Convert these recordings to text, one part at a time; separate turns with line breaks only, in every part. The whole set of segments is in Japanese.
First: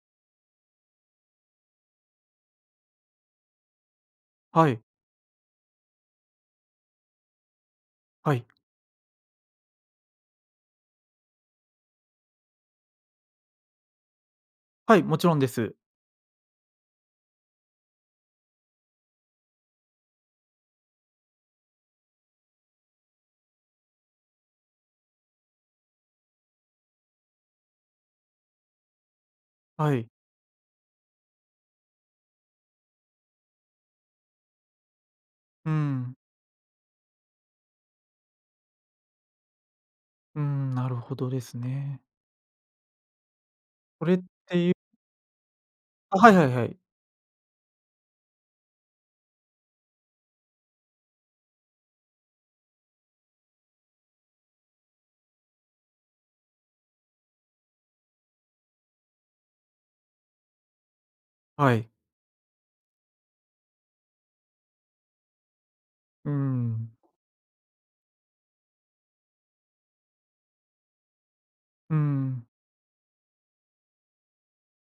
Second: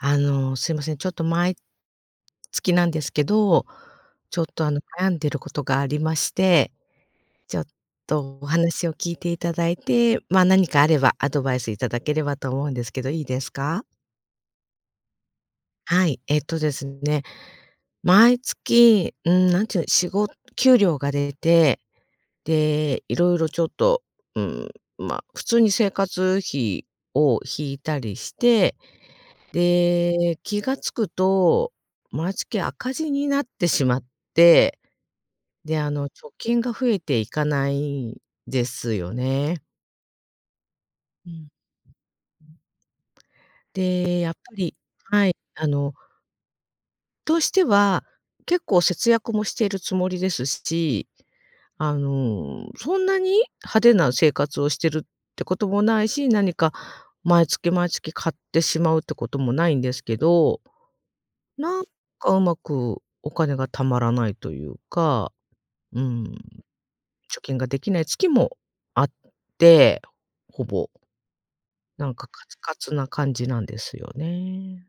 あの、すいません、ちょっと毎月なんですけど、ちょっと、
は
あ
い。
の、悩んでることがありまして。ちょっ
は
と
い。
お話を聞いていただいて、ま、何かあればアドバイスいただければと思うんですけどいいですか？
はい、もちろんです。
はい、えっとですね、毎月、うーん、なんていうの、しご給料が出て、で、色々ちょっと、うーん、まあ、普通に生活費を引いたりして、
はい。
で、気が付くと、毎月赤字になってしまって、
う
で、あの、
ん。
貯金が増えていかないんですよね。
うん、なるほ
う
どで
ん。
すね。これっ
で、やっぱ
ていう
りはい。あの
あ、はいはいはい。
としては、結構節約もしているつもりですし、あの、そんなに派手な生活をしてるってこともないし、何か毎月毎月買ってしまうってこともないんですけど。
は
なん
い。
かうまくお金が貯まらないというか、うーん。
うーん。
貯金ができない月もあって、ほぼ。
うー
なんかカ
ん。
ツカツな感じなんですよね。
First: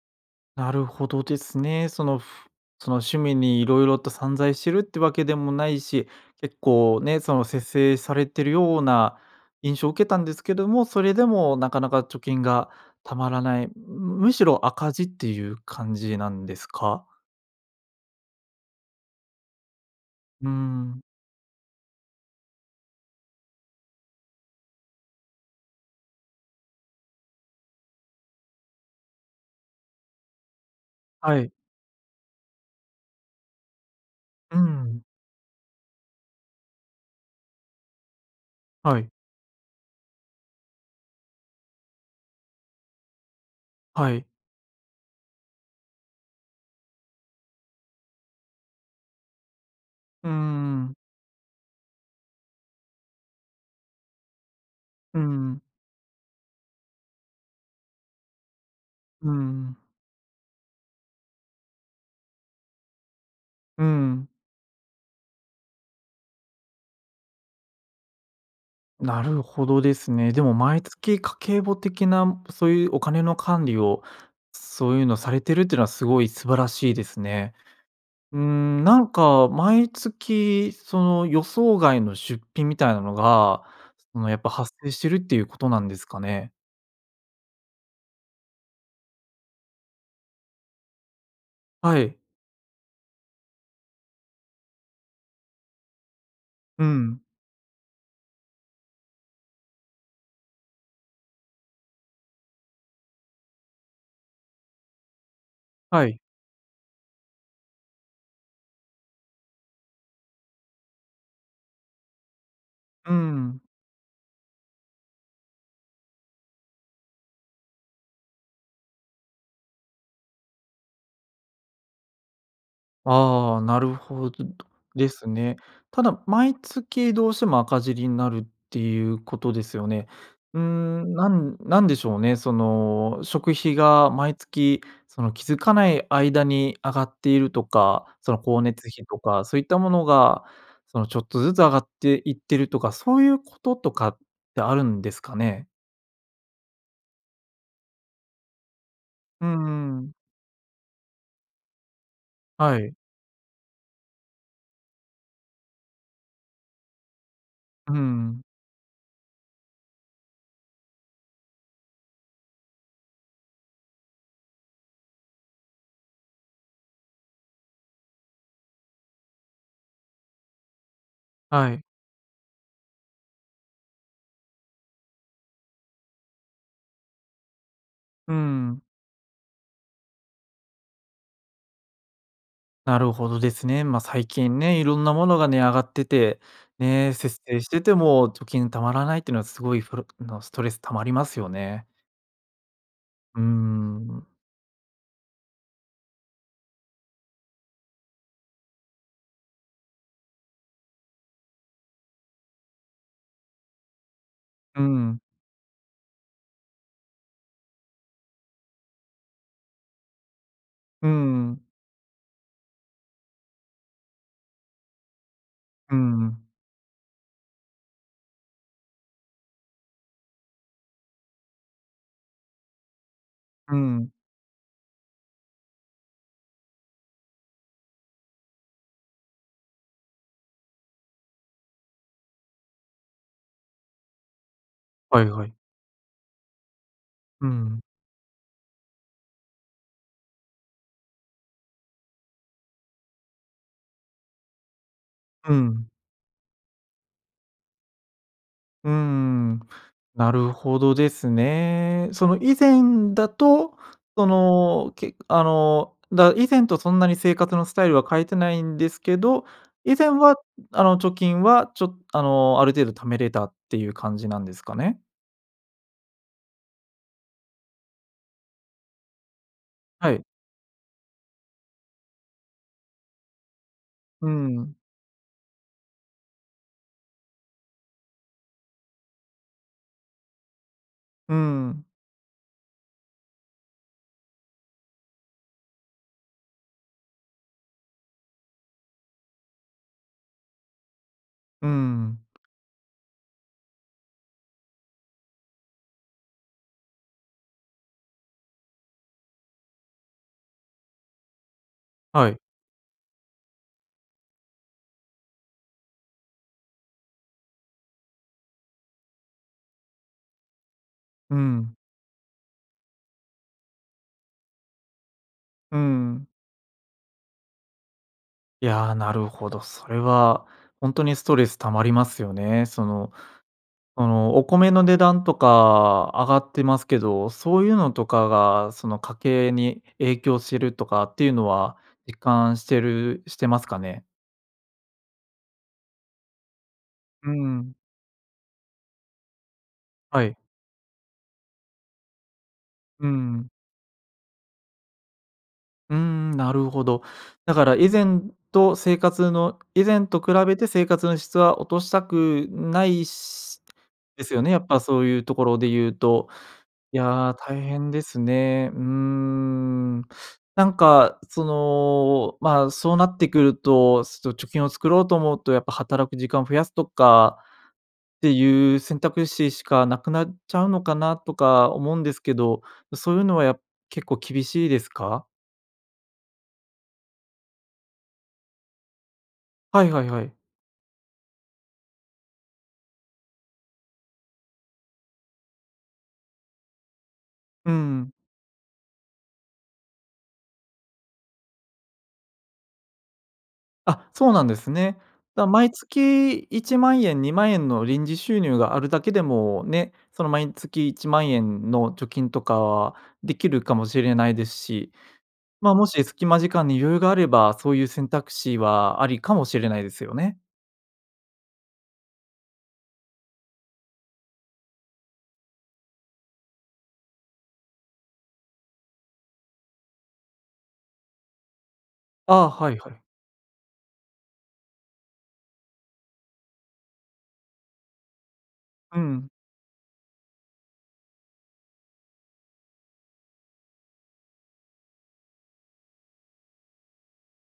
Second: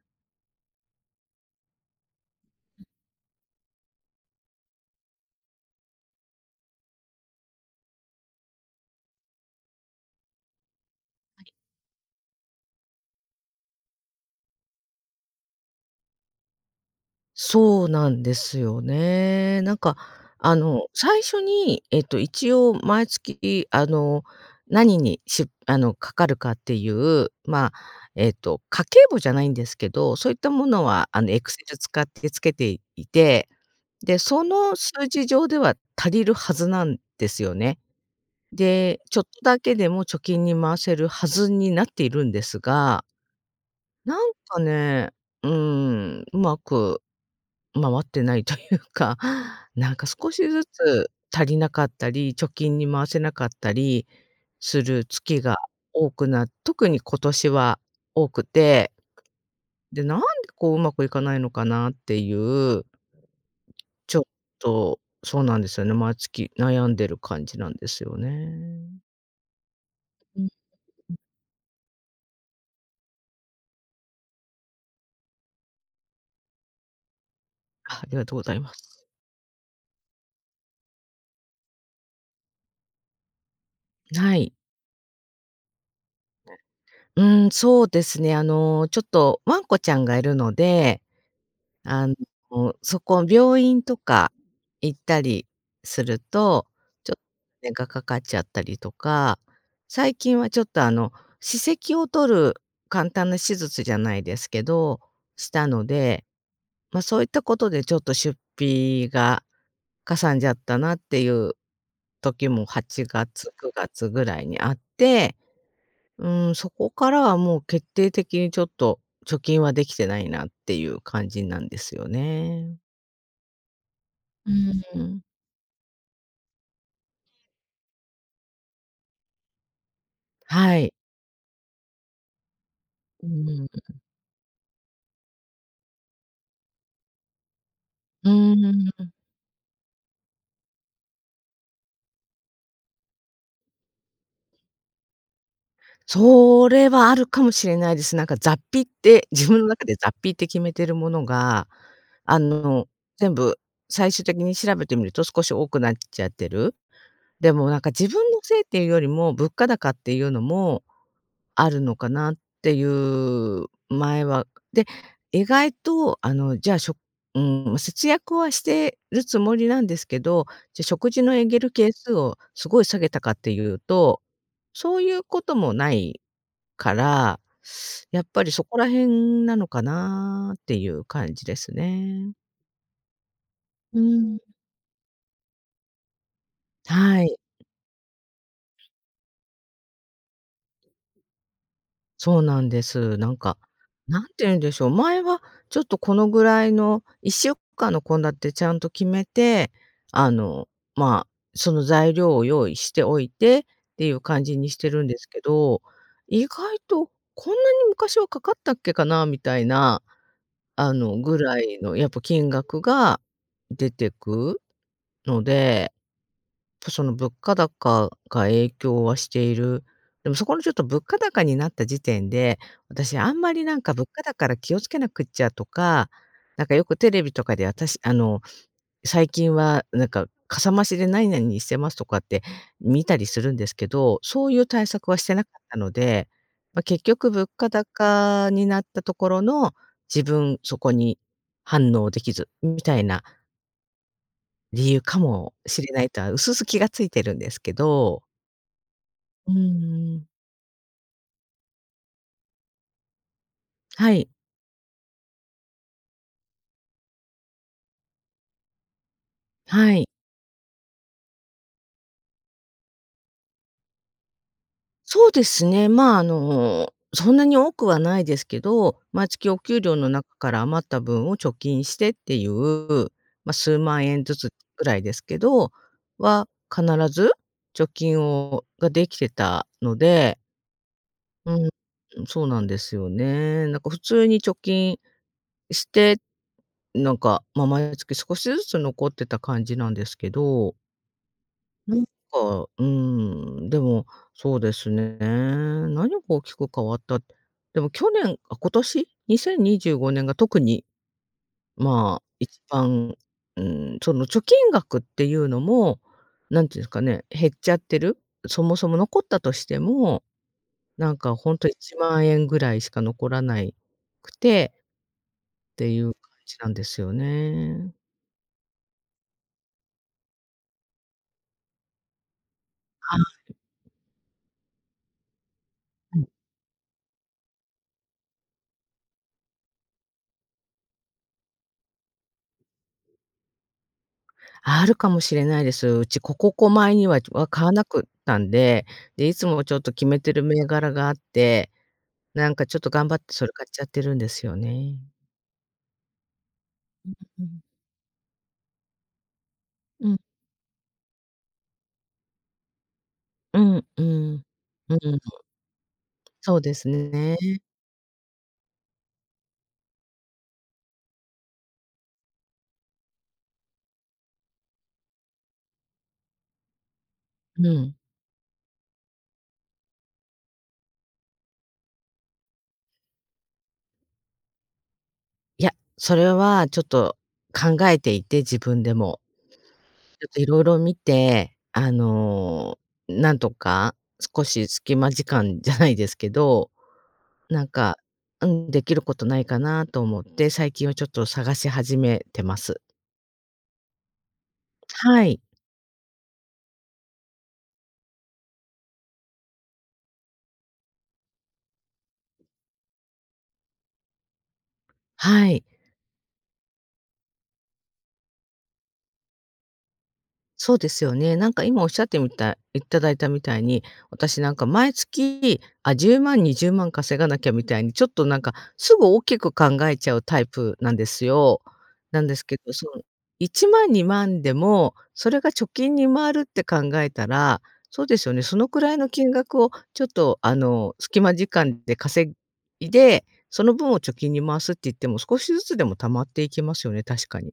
なるほどですね。そのふ
[unintelligible]
その趣味に色々と散財してるってわけでもないし、結構ね、その節制されているような印象を受けたんですけども、それで
はい。
もなかなか貯金が貯まらない。むしろ赤字っていう感じなんですか？
そうなんですよね。なんか
うー
あの
ん。
最初に、ええと一応毎月、あの何に、しゅあの掛かるかっていう、ま、えっと、家計簿じゃないんですけど、そういったものはあの
は
エク
い。
セル使ってつけていて。で、そ
う
の
ん。
数字上では足りるはずなんですよね。
は
で、
い。
ちょっとだけでも貯金に回せるはずになっているんですが。
は
な
い。
んかね、うーん。上手く回ってないというか。なんか
う
少
ー
しず
ん。
つ足りなかったり、貯金に回せなかったりする
う
月が
ん。
多くな特に今年は多くて。
うん。
で、なんでこう上手くいかないのかなっていう。
う
ちょっ
ん。
と、そうなんですよね、毎月悩んでる感じなんですよね。
なるほどですね。
う
で
ん。
も毎
うん。
月家計簿的な、そういうお金の管理を、そういうのされてるっていうのはすごい素晴らしいですね。
あ、ありがとう
うー
ございます。
ん、なんか毎月その予想外の出費みたいなのが、その
な
やっぱ
い。
発生してるっていうことなんですかね？
うん、そうですね、あの、ちょっとワンコちゃんがいるので。
は
あの、
い。
そこ病院とか行ったりすると、
う
ちょ、
ん。
ねがかかっちゃったりとか、最近はちょっとあの、歯石を取る簡単な手術じゃないですけど、したの
はい。
で、ま、そういったことでちょっと出費がかさんじゃったなっていう時もはち
う
がつ、
ん。
9月ぐらいにあって。うーん、そこからはもう決定的にちょっと貯金はできてないなっていう感じなんですよね。
ああ、なるほど
うー
で
ん。
すね。ただ毎月どうしても赤字になるっていうことですよね。うー
はい。
ん、なんなんでしょうね、その、
うん
食
うんう
費
ん。
が毎月、その、気づかない間に上がっているとか、
う
その光熱
ー
費
ん。
とかそういったものが、そのちょっとずつ上がっていってるとか、そういうこととかってあるんですかね？
それはあるかもしれないです。なんか雑費って、
う
自分の中で
んう
雑
ん。
費って決めてるものが、あ
は
の、
い。
全部、最終的に調べてみると、少し多くなっちゃってる。でもなんか
うー
自分の
ん。
せいっていうよりも、物価高っていうのもあるのかなっていう、前は。で、意外と、あの、じゃあしょうーん、節約はしてるつもりなんですけど、じゃ、食事のエンゲル
はい。
係数をすごい下げたかっていうと、そういうこともないから、やっ
うー
ぱりそこ
ん。
ら辺なのかなっていう感じですね。
なるほどですね。
う
ま、最
ーん。
近ね、いろんなものが値上がってて、ね、
はい。
節制してても貯金貯まらないっていうのはすごいふるのストレス溜まりますよね。
そうなんです。なん
うー
か、何て
ん。
言うんでしょう、前はちょっとこのぐらいの1週間の献立ちゃんと決めて、あの、ま、その材料を用意しておいてっていう感じにし
うー
てるんで
ん。
すけど「意外とこんなに昔はかかったっけかな」みたいな、あ
うー
の、ぐら
ん。
いのやっぱ金額が出てくので、
うーん。
その物価高が影響はしている。でもそこのちょっと物価高になった時点で、私あんまり
うー
なんか物
ん。
価高だから気を付けなくっちゃとか、なんかよくテレビとかで私あの、最近はなんか、かさ増しで何々にしてますとかって見たりするんですけど、そういう対策は
は
し
い
てな
は
か
い。
ったので、ま、結局
うー
物価
ん。
高になったところの、自分、そこに反応できず、みたいな。理由か
う
もし
ん。
れないとは薄々気が付いてるんですけど。
うー
うん
ん、
うん。
なるほどですね。その以前だと
は
そ
い。
のけ、あの、だ以前とそんなに生活のスタイルは変えてないんですけど、
は
以
い。
前はあの貯金はちょあのある程度貯めれたっていう感じなんですかね。
そうですね、まあ、あの、そんなに多くはないですけど、毎月お給料の
はい。
中から余った分を貯金してっていう、まあ数万円
う
ずつ
ん。
ぐらいですけどは、必ず貯金をができてたので。
う
う
ん。
ん、そうなんですよね。なんか普通に貯金して、なんか、まあ毎月少しずつ残ってた感じなんですけど。
う
なんか、
ん。
うーん、でも、そうですね。何が大きく変わった。でも去年、あ、今年2025年が特に、まあ、
はい。
一番、うーん、その貯金額っていうのも、何て言うんですかね、減っちゃってる。そもそも残ったとしても、なんか
う
本当い
ん。
ちまんえんぐらいしか残らないくて。
う
っていう
ん。
感じなんですよね。
いや、なるほど、それは、ほんとにストレス溜まりますよね。その
はあ。
その、お米の値段とか
う
上
ん。
がってますけど、そういうのとかが、その家計に影響してるとかっていうのは実感してるしてますかね？
あるかもしれないです。うち、古古古米には
うー
は買わ
ん。
なくったんで、で、いつもちょっと決め
は
て
い。
る銘柄があって、なんかちょっと
うー
頑張ってそ
ん。
れ買っちゃってるんですよね。
うーん、なるほど、
うんう
だ
ん。
から以前と生活の以前
うん。
と比べて生活の質は落としたくない
う
し
んう
ですよ
ん。
ね。やっぱ
う
そう
ー
い
ん。
うところで言うと、
そうです
いや、
ね。
大変ですね、うーん。なんか、その、まあ、そうなってくると、そ貯金を作ろうと思うと、やっぱ働く時間を増やすとか
うん。
っていう選択肢しかなくなっちゃうのかなとか思うんですけど、そういうのは、や結構厳しいですか？
いや、それはちょっと考えていて、自分でも。
はいはいは
ちょっ
い。
と色々見て、あの、なんとか少し隙間時間じゃないですけど、なん
う
か、
ん。
あん、できることないかなと思って、最近はちょっと探し始めてます。
あ、そうなんですね。
はい。
じゃ、毎月1万円、2万円の臨時収入があるだけでもね、その、毎月1万円の貯金とかはできるかもしれないですし、
はい。
ま、もし隙間時間に余裕があれば、そういう選択肢はありかもしれないですよね。
そうですよね。なんか、今おっしゃってみたいいただいたみたいに、私、なんか、毎月、あ、10万、20万稼がなきゃみたいに、ちょっと、なんか、すぐ大きく考えちゃうタイプなんですよ。なん
あ
です
あ。
け
は
ど、
い
そ
はい。
の1万、2万でもそれが貯金に回るって考えたら、そうですよね、そのくらい
う
の
ん。
金額を、ちょっと、あの、隙間時間で稼いで、その分を貯金に回すって言っても、少しずつでも貯まっていきますよね、確かに。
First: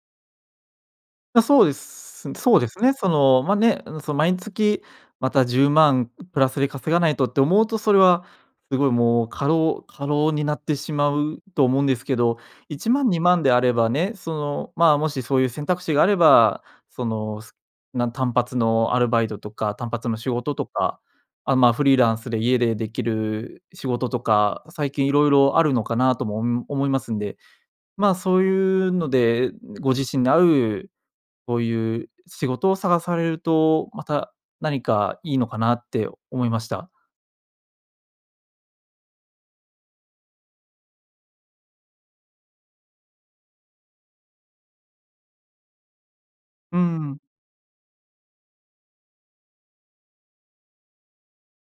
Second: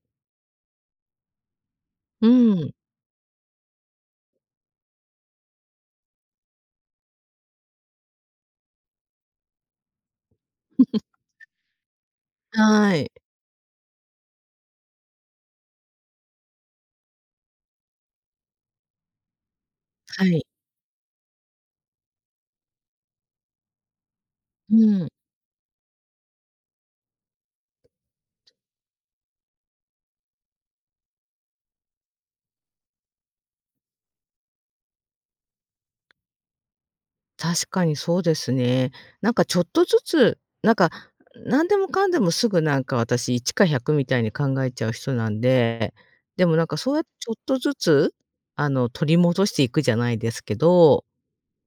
そうで
う
すそう
ー
で
ん。
すね。その、ま、ね、その毎月また10万プラスで稼がないとって思うと、それはすごい、もう、過労過労になってしまう と思うんですけど、いち
は
ま
い。
ん、2万であればね、その、ま、もしそういう選択肢があれば、そのすなん単発のアルバイトとか単発の
は
仕
い。
事とか、あ、ま、フリーランスで家でできる仕事とか、
う
最
ーん。
近いろいろあるのかなとも、ん、思いますんで、ま、そういうのでご自身に合う、こういう仕事を探されると、また何かいいのかなって思いました。
確かにそうですね。なんかちょっとずつ、なんか何でもかんでもすぐ、なんか私一か百みたいに考えちゃう人なんで。でもなんか
う
そうやって
ん。
ちょっとずつ、あの取り戻していくじゃないですけど、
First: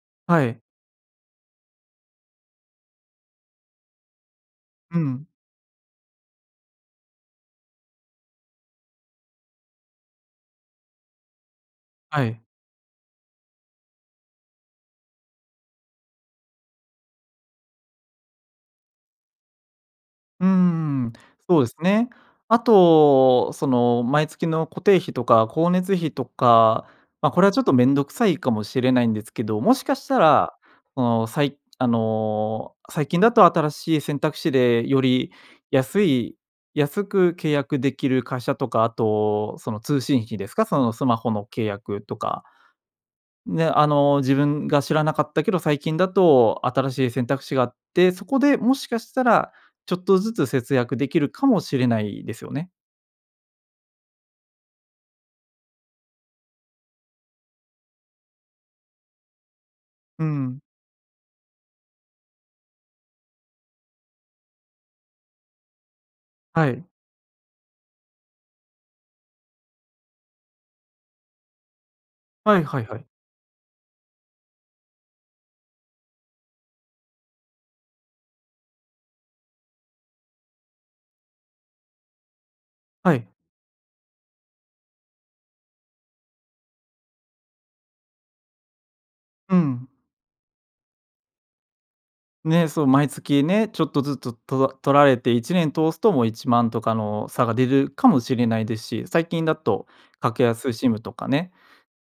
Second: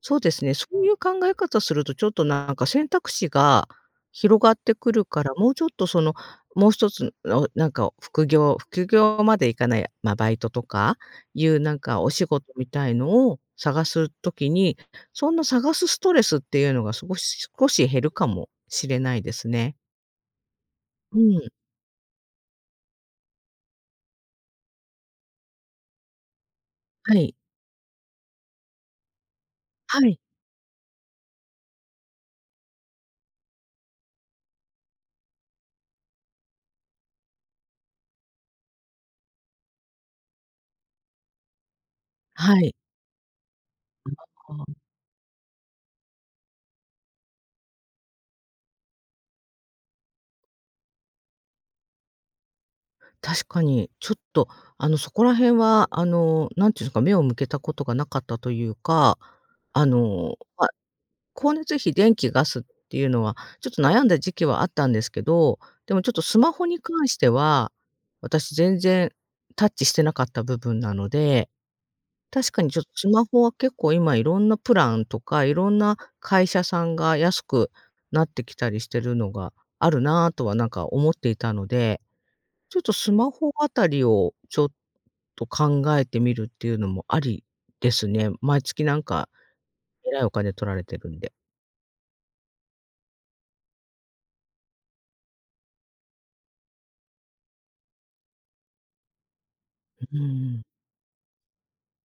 そうで
は
すね、
い。
そういう考え方すると、ちょっとなんか選択肢が広がってく
う
るか
ん。
ら、もうちょっとその、もう一つ、らなんか副業副業までいかないや、ま、バイトとか、いうなんかお
は
仕
い。
事みたいのを探す時に、そんな探すストレスっていうのがすごし少し減るかもしれないですね。
うんうんうん、
うん。
そうですね。あと、その毎月の固定費とか光熱費とか、
は
ま、
い。
これはちょっと面倒くさいかもしれないんですけど、もしか
は
し
い。
たら、その、さいあの最近だと新しい選択肢でより安い安く契約できる会社とか、あとその通信費ですか、そのスマホの契約とか。
はい。
ね、あ
う
の、自
なん
分
か
が知らなかったけど、最近だと新しい選択肢があって、そこでもしかしたらちょっとずつ節約できるかもしれないですよね。
確かに、ちょっと、あの、そこら辺は、あの、何て言うんすか、目を向けたことがなかったというか、あ
う
の、
ん。
ま、光熱費、電気、ガスっていうのは、ちょっと悩んだ時期はあったんですけど、でもちょっとスマホ
は
に
い。
関しては、私全然タッチしてなかった部分なので、確
は
か
い
にち
は
ょっ
い
と
はい。
スマホは結構今色んなプランとか、色んな会社さんが安くなってきたりしてるのが、あるなとはなんか思っていたので、ちょっとス
は
マ
い。
ホあたりを、ちょっと考えてみるっていうのもありですね。毎月なんか、
うん。
えらいお金取られてるんで。
ね、そう、毎月ね、ちょっとずつとら取られて1年通すともう1万とかの差が出るかもしれないですし、最近だと、
うう
格
ん。
安 SIM とかね、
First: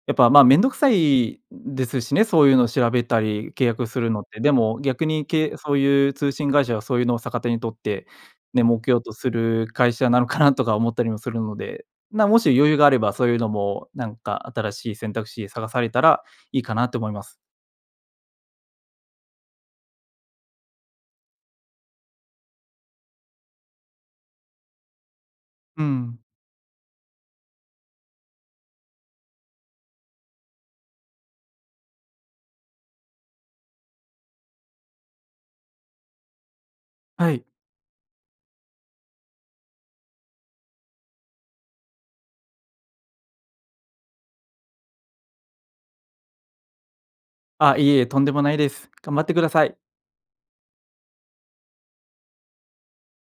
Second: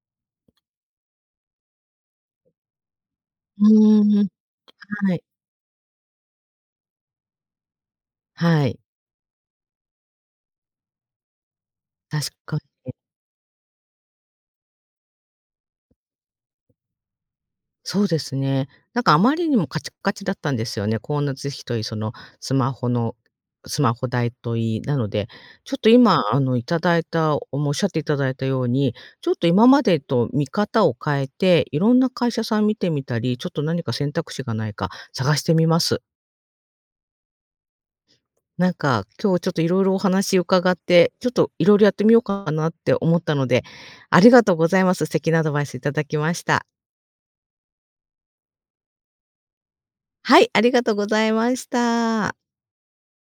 やっぱ、まあ、めんどくさいですしね、そういうの調べたり、
う
契約するの
ー
っ
ん、
て。でも逆
はい。
にけいそういう通信会社は、そういうのを逆手に取って、ね、
はい。
儲けようとする会社なのかな？とか思ったりもするので、ま
確
あ、もし
か
余裕があ
に。
ればそういうのも、なんか新しい選択肢探されたらいいかなって思います。
そうですね。なんかあまりにもカチカチだったんですよね。光熱費といいそのスマホの、スマホ代といい、なので、ちょっ
う
と
ん。
今、あの、頂いたおもしゃっていただいたように、ちょっと今までと見方を変えて、色んな会社さん見てみたり、ちょっと何か選択肢がないか探してみます。
はい。
なんか、今日ちょっといろいろお話伺って、ちょっと色々やってみようかなって思ったので、ありがとうございます。素敵なアドバイスいただきました。
あ、いえいえ、とんでもないです。頑張ってください。
はい、ありがとございました。